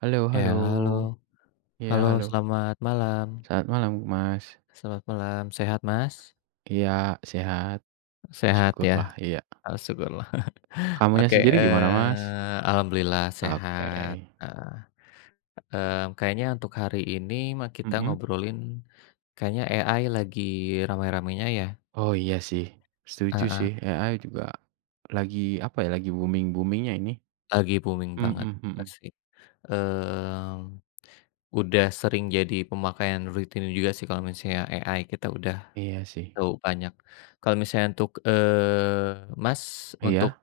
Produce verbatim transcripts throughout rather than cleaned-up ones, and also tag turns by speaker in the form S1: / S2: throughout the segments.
S1: Halo
S2: Ya,
S1: halo.
S2: halo.
S1: Iya
S2: Halo,
S1: halo,
S2: selamat malam.
S1: saat malam, Mas.
S2: Selamat malam. Sehat, Mas?
S1: Iya, sehat,
S2: Sehat
S1: syukurlah,
S2: ya?
S1: iya.
S2: Ah, syukurlah.
S1: Kamunya
S2: Oke,
S1: sendiri gimana, Mas?
S2: eee, alhamdulillah
S1: Oke,
S2: sehat, heeh, mmm, kayaknya untuk hari ini mah kita
S1: mhm.
S2: ngobrolin kayaknya A I lagi ramai-ramainya ya?
S1: Oh iya sih, setuju
S2: Heeh,
S1: sih, A I juga lagi, apa ya, lagi booming boomingnya ini.
S2: lagi booming banget
S1: Mhm mhm.
S2: sih. mmm, udah sering jadi pemakaian rutin juga sih kalau misalnya A I kita udah
S1: Iya sih.
S2: tahu banyak. Kalau misalnya untuk, eee, Mas, untuk
S1: Iya,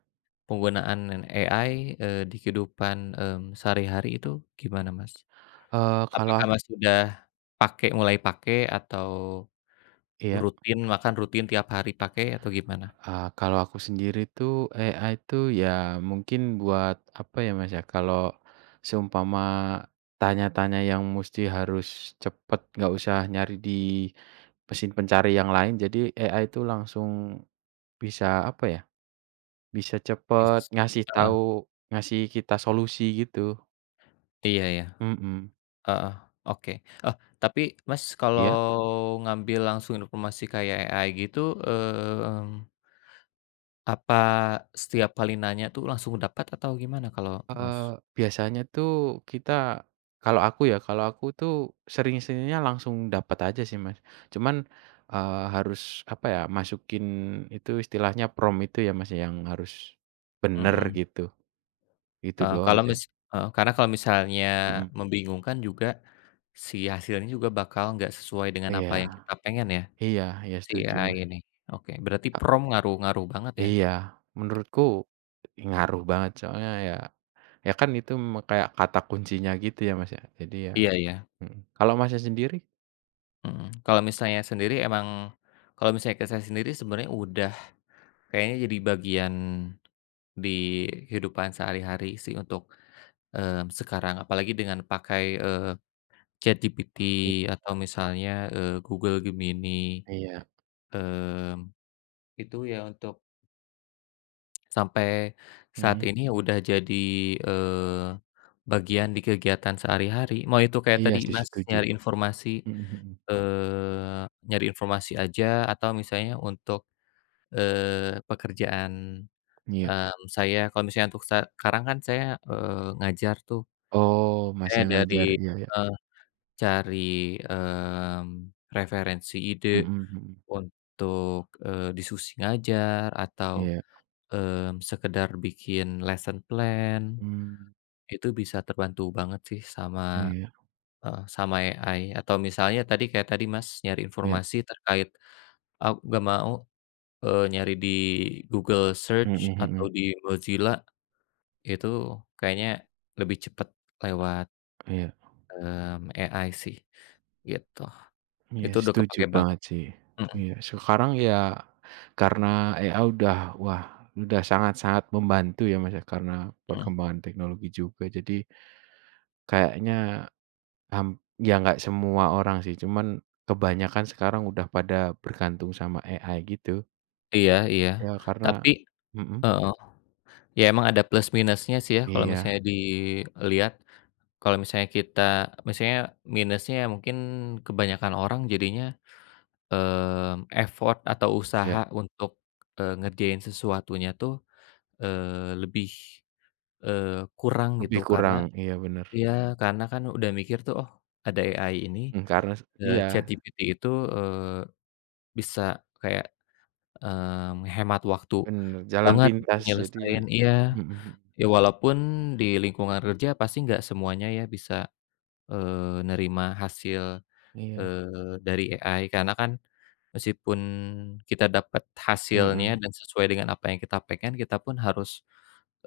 S2: penggunaan A I, eee, di kehidupan, mmm, sehari-hari itu gimana, Mas?
S1: eee, kalau
S2: Apakah
S1: ak
S2: Mas sudah pakai mulai pakai atau
S1: iya?
S2: rutin bahkan rutin tiap hari pakai atau gimana?
S1: Eee, kalau aku sendiri tuh A I tuh ya mungkin buat apa ya, Mas, ya, kalau seumpama tanya-tanya yang mesti harus cepet, nggak usah nyari di mesin pencari yang lain, jadi A I itu langsung bisa apa ya, bisa cepet
S2: Is
S1: ngasih
S2: heeh,
S1: tahu ngasih kita solusi gitu,
S2: iya ya,
S1: mhm.
S2: heeh, oke. Eh, tapi Mas kalau
S1: Iya?
S2: ngambil langsung informasi kayak A I gitu, mmm, apa setiap kali nanya tuh langsung dapat atau gimana kalau Mas?
S1: Eee, biasanya tuh kita kalau aku ya, kalau aku tuh sering-seringnya langsung dapat aja sih, Mas. Cuman, eee, harus apa ya, masukin itu istilahnya prompt itu ya, Mas, ya, yang harus bener
S2: Mhm.
S1: gitu, itu
S2: Eee,
S1: doang
S2: kalau
S1: sih.
S2: mis Heeh, karena kalau misalnya
S1: Mhm.
S2: Mhm. membingungkan juga, si hasilnya juga bakal nggak sesuai dengan apa yang
S1: Iya
S2: kita pengen ya,
S1: iya iya
S2: si
S1: setuju,
S2: A I
S1: Mas.
S2: ini. Oke, berarti prompt ngaruh ngaruh banget
S1: E
S2: ya?
S1: iya, menurutku ngaruh banget soalnya ya ya kan itu me kayak kata kuncinya gitu ya, Mas, ya. Jadi ya
S2: Iya iya,
S1: mhm. Kalau Masnya sendiri?
S2: mhm. Kalau misalnya sendiri emang kalau misalnya ke saya sendiri sebenarnya udah kayaknya jadi bagian di kehidupan sehari-hari sih untuk, mmm, sekarang. Apalagi dengan pakai, eee, ChatGPT
S1: I
S2: atau misalnya, eee, Google Gemini,
S1: iya.
S2: mmm, itu ya untuk sampai saat
S1: Mhm.
S2: ini ya udah jadi, eee, bagian di kegiatan sehari-hari, mau itu kayak
S1: Iya
S2: tadi Mhm.
S1: sih
S2: Mas
S1: setuju.
S2: nyari informasi,
S1: Mhm mhm.
S2: eee, nyari informasi aja atau misalnya untuk, eee, pekerjaan,
S1: Iya.
S2: mmm, saya kalau misalnya untuk sekarang kan saya, eee, ngajar tuh,
S1: Oh, Mas
S2: saya
S1: yang
S2: dari,
S1: ngajar, iya iya.
S2: eee, cari, mmm, referensi ide
S1: Mhm mhm.
S2: untuk, eee, diskusi ngajar atau,
S1: Iya.
S2: mmm, sekedar bikin lesson plan.
S1: Mmm,
S2: Itu bisa terbantu banget sih
S1: iya
S2: sama,
S1: iya.
S2: eee, sama A I atau misalnya tadi kayak tadi Mas nyari informasi terkait aku nggak mau, eee, nyari di Google Search
S1: Mhm
S2: atau
S1: mhm.
S2: di Mozilla itu kayaknya lebih cepat lewat,
S1: Iya.
S2: mmm, A I sih, gitu.
S1: Iya,
S2: Itu udah
S1: setuju
S2: kepake banget,
S1: banget sih.
S2: mhm
S1: Iya, sekarang ya karena A I udah wah, udah sangat-sangat membantu ya, Mas, ya, karena
S2: mhm.
S1: perkembangan teknologi juga. Jadi kayaknya ham ya nggak semua orang sih, cuman kebanyakan sekarang udah pada bergantung sama A I gitu.
S2: Iya iya,
S1: Ya karena
S2: tapi
S1: mhm,
S2: heeh, ya emang ada plus minusnya sih ya kalau
S1: iya
S2: misalnya dilihat, kalau misalnya kita misalnya minusnya ya mungkin kebanyakan orang jadinya Mmm, effort atau usaha
S1: iya.
S2: Mhm. untuk, eee, ngerjain sesuatunya tuh, eee, lebih, eee, kurang gitu
S1: Lebih
S2: karena
S1: kurang, iya bener.
S2: iya, karena kan udah mikir tuh, "Oh, ada A I ini,
S1: Mmm, karena s
S2: eee,
S1: iya,
S2: ChatGPT itu, eee, bisa kayak, eee, menghemat waktu
S1: bener, jalan
S2: banget untuk
S1: pintas jadi
S2: nyelesain." Iya,
S1: mhm mhm,
S2: ya walaupun di lingkungan kerja pasti nggak semuanya ya bisa, eee, nerima hasil,
S1: iya,
S2: eee, dari A I karena kan meskipun kita dapat
S1: mhm,
S2: hasilnya Mhm. dan sesuai dengan apa yang kita pengen, kita pun harus,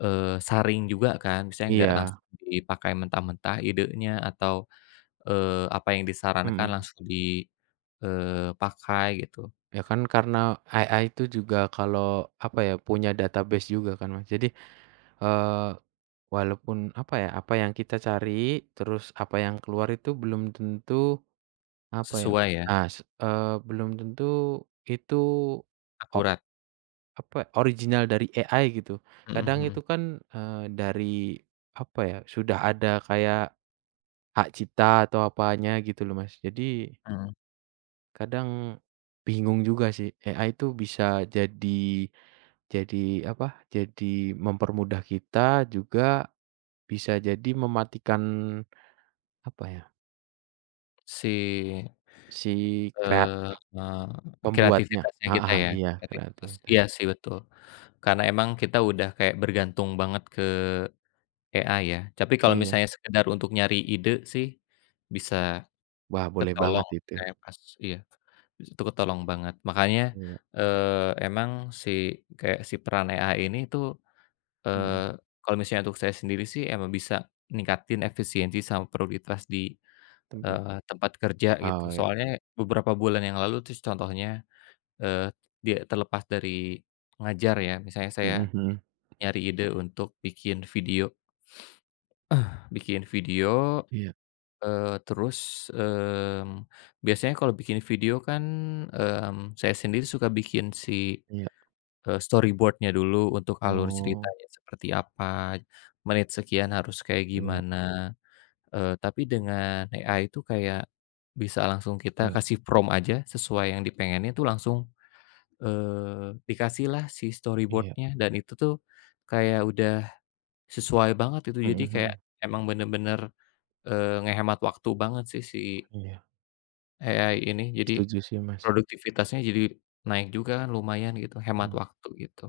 S2: eee, saring juga kan. Misalnya nggak
S1: iya,
S2: langsung dipakai mentah-mentah idenya atau, eee, apa yang disarankan
S1: mhm.
S2: langsung di, eee, pakai gitu.
S1: Ya kan karena A I itu juga kalau, apa ya, punya database juga kan, Mas, jadi, eee, walaupun, apa ya, apa yang kita cari, terus apa yang keluar itu belum tentu, apa ya,
S2: Sesuai ya, Mhm.
S1: ah, s eee, belum tentu itu o
S2: akurat.
S1: apa, original dari A I gitu.
S2: Mhm
S1: Kadang itu
S2: mhm.
S1: kan, eee, dari, apa ya, sudah ada kayak hak cipta atau apanya gitu loh, Mas. Jadi
S2: Mhm.
S1: kadang bingung juga sih, A I itu bisa jadi jadi apa, jadi mempermudah kita, juga bisa jadi mematikan apa ya,
S2: Si,
S1: si krea
S2: eee, eee,
S1: pembuatnya.
S2: kreativitasnya kita
S1: Heeh,
S2: ya,
S1: iya
S2: kreativitas
S1: kreativitas.
S2: iya sih betul. Karena emang kita udah kayak bergantung banget ke A I ya, tapi kalau
S1: Iya.
S2: misalnya sekedar untuk nyari ide sih, bisa
S1: Wah, boleh banget
S2: ketolong
S1: itu.
S2: saya pas iya, itu ketolong banget. Makanya,
S1: Iya,
S2: eee, emang si kayak si peran A I ini tuh,
S1: mhm,
S2: eee, kalau misalnya untuk saya sendiri sih emang bisa ningkatin efisiensi sama produktivitas di,
S1: tempat
S2: eee, tempat kerja gitu.
S1: oh ya,
S2: Soalnya beberapa bulan yang lalu terus contohnya, eee, dia terlepas dari ngajar ya, misalnya saya
S1: mhm mhm,
S2: nyari ide untuk bikin video bikin video.
S1: iya
S2: Eee, terus, mmm, biasanya kalau bikin video kan, mmm, saya sendiri suka bikin si,
S1: iya,
S2: eee, storyboard-nya dulu untuk alur
S1: oh,
S2: ceritanya seperti apa, menit sekian harus kayak
S1: iya
S2: gimana, eee, tapi dengan A I itu kayak bisa langsung kita
S1: iya
S2: kasih prompt aja sesuai yang dipengenin tuh langsung, eee, dikasihlah si
S1: iya,
S2: storyboard-nya dan itu tuh kayak udah sesuai banget itu
S1: mhm
S2: jadi kayak
S1: mhm,
S2: emang bener-bener, eee, ngehemat waktu banget sih si
S1: iya,
S2: A I ini, jadi
S1: setuju sih, Mas,
S2: produktivitasnya jadi naik juga kan lumayan gitu, hemat
S1: mhm.
S2: waktu gitu.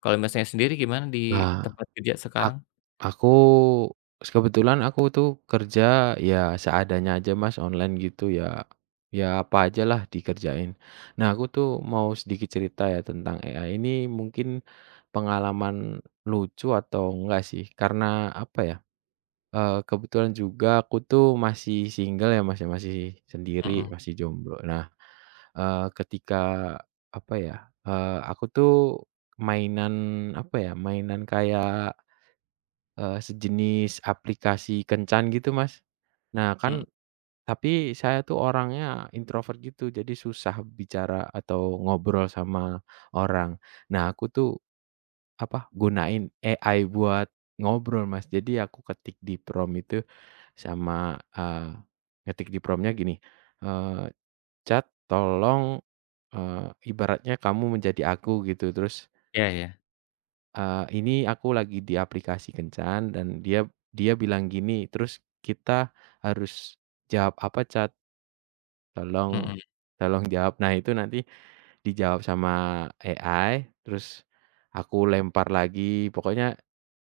S2: Kalau Masnya sendiri gimana di
S1: Wah.
S2: tempat kerja
S1: Ak
S2: sekarang?
S1: aku s Kebetulan aku tuh kerja ya seadanya aja, Mas, online gitu ya, ya apa ajalah dikerjain. Nah aku tuh mau sedikit cerita ya tentang A I ini mungkin pengalaman lucu atau enggak sih karena apa ya, eee, kebetulan juga aku tuh masih single ya, Mas, ya masih sendiri,
S2: Mhm
S1: masih jomblo. Nah, eee, ketika apa ya, eee, aku tuh mainan apa ya, mainan kayak Eee, sejenis aplikasi kencan gitu, Mas. Nah kan
S2: mhm,
S1: tapi saya tuh orangnya introvert gitu, jadi susah bicara atau ngobrol sama orang. Nah aku tuh, apa, gunain A I buat ngobrol, Mas. Jadi aku ketik di prompt itu sama, eee, ngetik di prompt-nya gini, eee, "Chat tolong, eee, ibaratnya kamu menjadi aku," gitu. Terus
S2: iya iya,
S1: Eee, ini aku lagi di aplikasi kencan dan dia dia bilang gini, terus kita harus jawab apa, Chat? Tolong
S2: mhm.
S1: tolong jawab. Nah, itu nanti dijawab sama A I, terus aku lempar lagi, pokoknya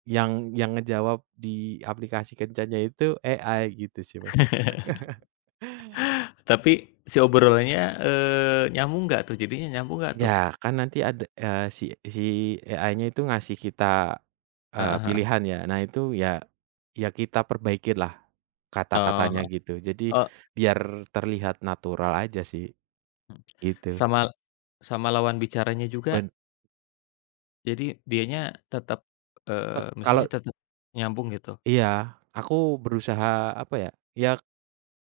S1: yang yang ngejawab di aplikasi kencannya itu A I gitu sih, Mas.
S2: Tapi si obrolannya, eee, nyambung nggak tuh jadinya nyambung nggak tuh?
S1: Ya kan nanti ada, eee, si si A I-nya itu ngasih kita, eee,
S2: Heeh heeh.
S1: pilihan ya. Nah itu ya ya kita perbaikinlah
S2: Oh,
S1: kata-katanya
S2: heeh.
S1: gitu. Jadi
S2: Oh,
S1: biar terlihat natural aja sih
S2: mhm.
S1: gitu.
S2: Sama sama lawan bicaranya juga
S1: Ben
S2: jadi dianya tetap,
S1: e
S2: eee,
S1: kalau
S2: maksudnya tetap nyambung gitu?
S1: Iya, aku berusaha apa ya, ya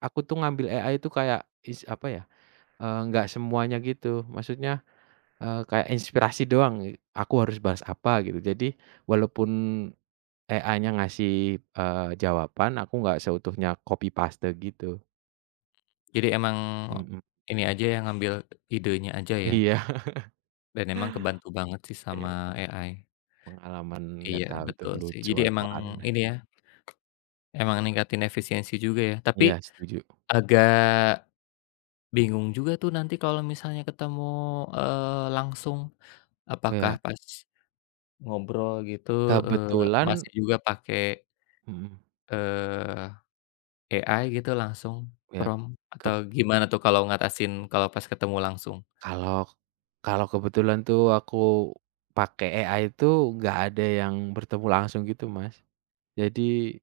S1: aku tuh ngambil A I itu kayak is apa ya, eee, nggak semuanya gitu. Maksudnya, eee, kayak inspirasi doang, aku harus bahas apa gitu. Jadi walaupun A I-nya ngasih, eee, jawaban, aku nggak seutuhnya copy paste gitu.
S2: Jadi emang
S1: Mhm.
S2: ini aja yang ngambil idenya aja ya?
S1: Iya,
S2: Dan emang kebantu banget sih sama
S1: iya,
S2: A I.
S1: pengalaman nggak
S2: Iya,
S1: tahu itu
S2: betul sih.
S1: lucu
S2: Jadi
S1: atau
S2: emang
S1: aneh.
S2: ini ya, emang ningkatin efisiensi juga ya.
S1: Iya
S2: Tapi
S1: setuju.
S2: agak bingung juga tuh nanti kalau misalnya ketemu, eee, langsung, apakah
S1: Iya,
S2: pas ngobrol gitu, eee,
S1: kebetulan
S2: masih juga pakai,
S1: mhm,
S2: eee, A I gitu langsung
S1: ya
S2: prompt
S1: keb
S2: atau gimana tuh kalau ngatasin kalau pas ketemu langsung?
S1: kalau kalau kebetulan tuh aku pakai A I itu nggak ada yang bertemu langsung gitu, Mas. Jadi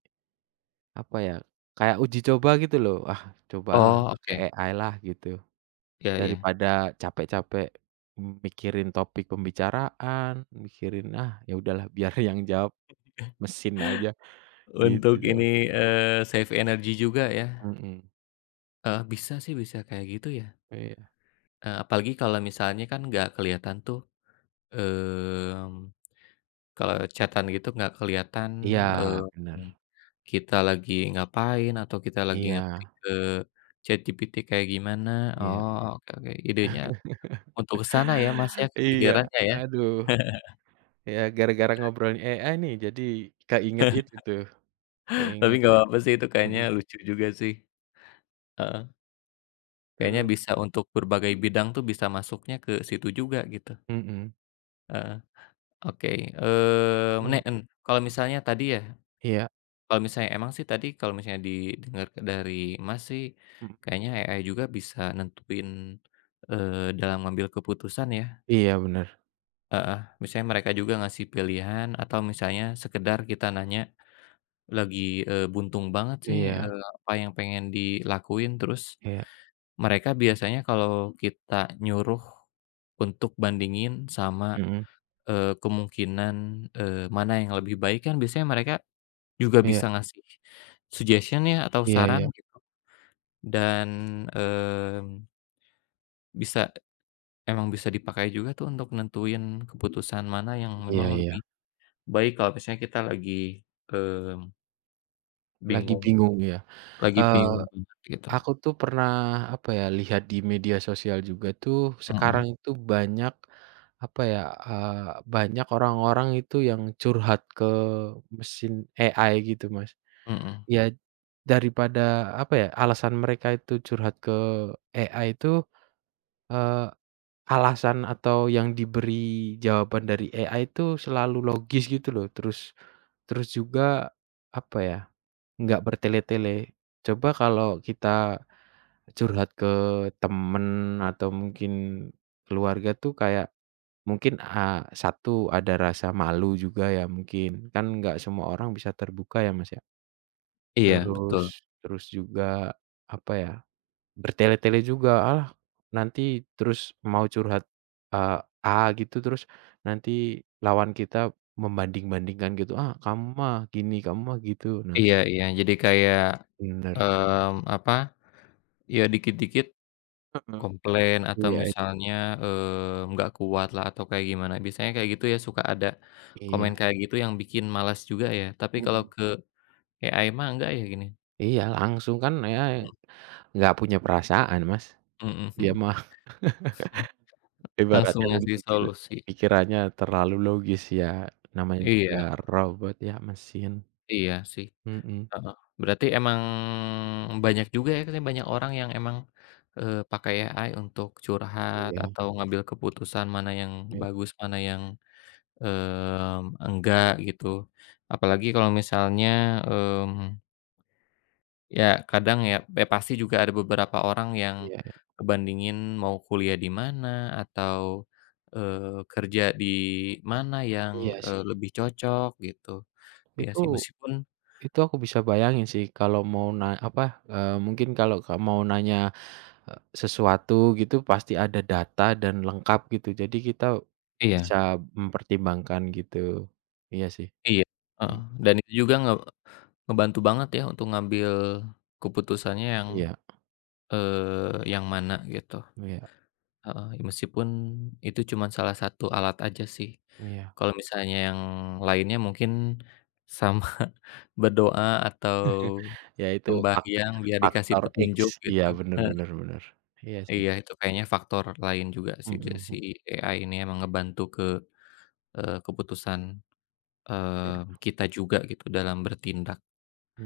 S1: apa ya, kayak uji coba gitu loh, "Ah, cobalah
S2: Oh,
S1: pakai
S2: oke.
S1: A I lah," gitu.
S2: Iya iya.
S1: Daripada capek-capek mikirin topik pembicaraan, mikirin, ah, ya udahlah biar yang jawab mesin aja gitu
S2: Untuk
S1: loh.
S2: ini, eee, save energi juga ya.
S1: Mhm,
S2: Heeh, bisa sih, bisa kayak gitu ya.
S1: iya.
S2: Eee, apalagi kalau misalnya kan nggak kelihatan tuh, mmm, kalau chat gitu nggak kelihatan,
S1: Iya
S2: Mhm.
S1: bener,
S2: kita lagi ngapain atau kita lagi ngetik
S1: iya
S2: ke ChatGPT kayak gimana.
S1: iya.
S2: Oh, Mhm. oke oke, idenya untuk ke sana ya, Mas, ya,
S1: Iya,
S2: kepikirannya ya.
S1: aduh, ya gara-gara ngobrolin A I nih jadi keinget itu tuh,
S2: Tapi
S1: keinget
S2: nggak apa-apa sih itu kayaknya
S1: mhm,
S2: lucu juga sih, heeh. Kayaknya
S1: terus
S2: bisa untuk berbagai bidang tuh bisa masuknya ke situ juga gitu,
S1: mhm,
S2: heeh. Oke, mmm, ne
S1: mmm,
S2: en kalau misalnya tadi ya
S1: iya,
S2: kalau misalnya emang sih tadi kalau misalnya didengar dari Mas sih,
S1: mhm,
S2: kayaknya A I juga bisa nentuin, eee, dalam ngambil keputusan ya,
S1: iya bener,
S2: heeh. Misalnya mereka juga ngasih pilihan atau misalnya sekedar kita nanya lagi, eee, buntung banget sih,
S1: iya
S2: eee, apa yang pengen dilakuin, terus
S1: iya,
S2: mereka biasanya kalau kita nyuruh untuk bandingin sama,
S1: mhm,
S2: eee, kemungkinan, eee, mana yang lebih baik kan biasanya mereka juga
S1: iya
S2: bisa ngasih suggestion ya atau
S1: iya
S2: saran
S1: iya
S2: gitu dan, mmm, bisa emang bisa dipakai juga tuh untuk nentuin keputusan mana yang
S1: iya
S2: memang
S1: iya,
S2: lebih baik kalau misalnya kita lagi, mmm,
S1: lagi
S2: bingung
S1: bingung ya,
S2: lagi
S1: eee
S2: bingung banget gitu.
S1: Aku tuh pernah, apa ya, lihat di media sosial juga tuh sekarang
S2: Mhm
S1: itu banyak, apa ya, eee, banyak orang-orang itu yang curhat ke mesin A I gitu, Mas.
S2: mhm.
S1: Ya, daripada, apa ya, alasan mereka itu curhat ke A I itu, eee, alasan atau yang diberi jawaban dari A I itu selalu logis gitu loh, terus terus juga, apa ya, nggak bertele-tele. Coba kalau kita curhat ke temen atau mungkin keluarga tuh kayak mungkin, eee, satu ada rasa malu juga ya mungkin, kan nggak semua orang bisa terbuka ya, Mas, ya.
S2: Iya betul.
S1: Terus terus juga apa ya, bertele-tele juga, "Alah, nanti terus mau curhat, eee, A gitu, terus nanti lawan kita membanding-bandingkan gitu, 'Ah, kamu mah gini, kamu mah gitu.'" Nah,
S2: Iya iya. Jadi kayak,
S1: bener.
S2: mmm, apa, ya dikit-dikit
S1: Heeh.
S2: komplain atau
S1: Iya
S2: misalnya, eee, nggak kuat lah atau kayak gimana, biasanya kayak gitu ya suka ada
S1: iya,
S2: komen kayak gitu yang bikin malas juga ya, tapi kalau
S1: mhm.
S2: ke A I mah enggak ya gini
S1: Iya langsung kan ya nggak punya perasaan, Mas.
S2: mhm
S1: Dia
S2: mhm,
S1: mah
S2: langsung
S1: ibaratnya
S2: ngasih
S1: memikir
S2: solusi.
S1: pikirannya terlalu logis ya, namanya juga
S2: Iya
S1: robot ya, mesin.
S2: iya sih,
S1: Mhm.
S2: heeh, berarti emang banyak juga ya katanya banyak orang yang emang, eee, pakai A I untuk curhat
S1: Iya
S2: atau ngambil keputusan mana yang
S1: iya
S2: bagus, mana yang, mmm, enggak gitu. Apalagi kalau misalnya, mmm ya kadang ya, ya pasti juga ada beberapa orang yang
S1: iya
S2: kebandingin mau kuliah di mana atau, eee, kerja di mana yang,
S1: iya sih.
S2: eee, lebih cocok gitu. Ya sih
S1: Itu
S2: meskipun
S1: itu aku bisa bayangin sih kalau mau na apa, eee, mungkin kalau ka mau nanya, eee, sesuatu gitu pasti ada data dan lengkap gitu, jadi kita
S2: Iya.
S1: bisa mempertimbangkan gitu. Iya sih.
S2: iya, heeh,
S1: Mhm.
S2: dan itu juga nge ngebantu banget ya untuk ngambil keputusannya yang,
S1: Iya
S2: eee, yang mana gitu,
S1: iya
S2: heeh, ya meskipun itu cuma salah satu alat aja sih.
S1: iya.
S2: Kalau misalnya yang lainnya mungkin sama berdoa atau
S1: Ya itu fak
S2: sembahyang biar dikasih
S1: faktor X,
S2: petunjuk
S1: iya
S2: gitu,
S1: bener
S2: eee,
S1: bener bener. Iya sih,
S2: iya itu kayaknya faktor lain juga sih
S1: mhm,
S2: da si
S1: mhm,
S2: A I ini emang ngebantu ke, eee, keputusan,
S1: iya,
S2: eee, kita juga gitu dalam bertindak,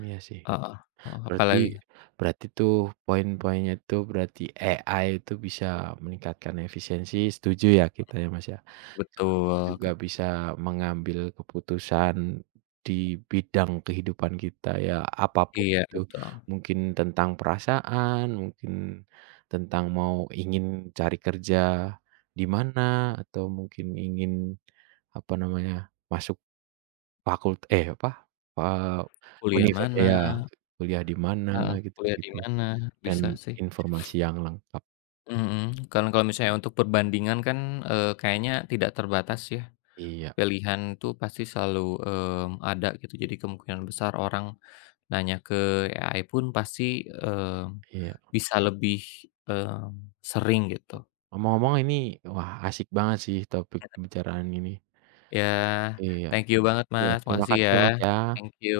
S1: iya sih.
S2: heeh heeh,
S1: Berarti
S2: apalagi
S1: berarti tuh poin-poinnya tuh berarti A I itu bisa meningkatkan efisiensi, setuju ya kita ya, Mas, ya. Terus
S2: betul,
S1: juga
S2: ke
S1: bisa mengambil keputusan di bidang kehidupan kita ya, apa pun
S2: iya
S1: itu.
S2: betul,
S1: Mungkin tentang perasaan, mungkin tentang mau ingin cari kerja di mana, atau mungkin ingin, apa namanya, masuk Fakult eh, apa, eee,
S2: kuliah
S1: univer
S2: mana
S1: iya, kuliah di mana
S2: heeh, kuliah di
S1: gitu-gitu,
S2: mana,
S1: dan
S2: bisa sih,
S1: informasi yang lengkap.
S2: mhm, kan kalau misalnya untuk perbandingan kan, eee, kayaknya tidak terbatas ya,
S1: Iya
S2: pilihan tuh pasti selalu, mmm, ada gitu jadi kemungkinan besar orang nanya ke A I pun pasti, mmm,
S1: iya.
S2: bisa lebih, mmm, sering gitu.
S1: Ngomong-ngomong ini, wah, asik banget sih topik pembicaraan ini.
S2: Ya,
S1: Iya
S2: thank you banget
S1: iya,
S2: Mas,
S1: terima
S2: makasih
S1: kasih
S2: ya.
S1: ya, Mas, ya.
S2: Thank you.